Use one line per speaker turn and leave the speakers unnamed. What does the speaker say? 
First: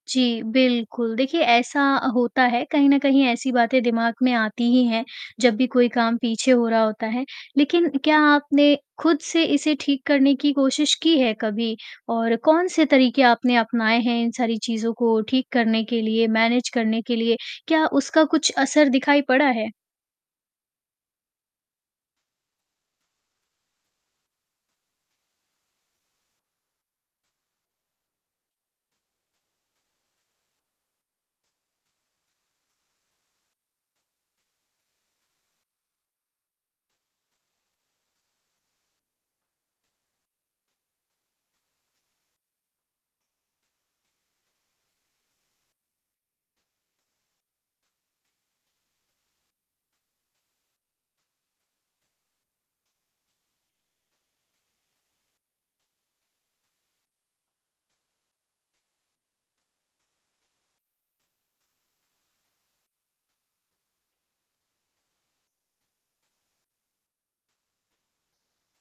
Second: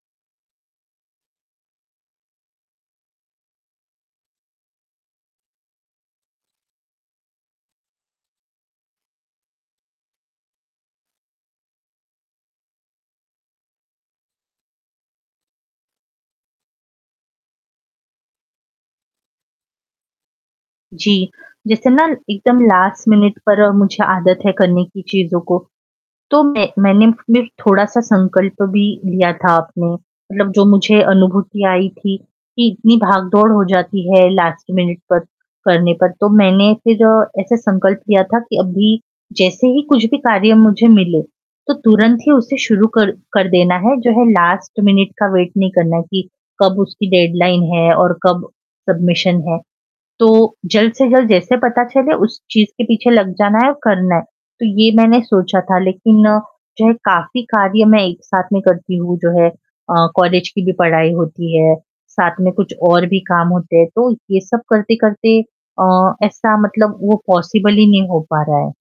जी, बिल्कुल देखिए ऐसा अ, होता है कहीं न कहीं ऐसी बातें दिमाग में आती ही हैं, जब भी कोई काम पीछे हो रहा होता है, लेकिन क्या आपने खुद से इसे ठीक करने की कोशिश की है कभी? और कौन-से तरीके आपने अपनाए हैं इन सारी चीज़ों को ठीक करने के लिए, मैनेज करने के लिए? क्या उसका कुछ असर दिखाई पड़ा है?
जी, जैसे ना एकदम लास्ट मिनट पर मुझे आदत है करने की चीज़ों को। तो मैं मैंने फ़िर थोड़ा-सा संकल्प भी लिया था अपने मतलब जो मुझे अनुभूति आई थी, कि इतनी भाग-दौड़ हो जाती है लास्ट मिनट तक, करने पर। तो मैंने फ़िर ऐसे संकल्प लिया था कि अभी, जैसे ही कुछ भी कार्य मुझे मिले, तो तुरंत ही उसे शुरू कर कर देना है, जो है लास्ट मिनट का वेट नहीं करना है कि कब उसकी डेडलाइन है और कब सबमिशन है, तो जल्द से जल्द जैसे पता चले उस चीज़ के पीछे लग जाना है और करना है। तो ये मैंने सोचा था लेकिन जो है काफ़ी कार्य मैं एक साथ में करती हूँ जो है अ, कॉलेज की भी पढ़ाई होती है, साथ में कुछ और भी काम होते हैं। तो ये सब करते-करते अ, ऐसा मतलब वो पॉसिबल ही नहीं हो पा रहा है।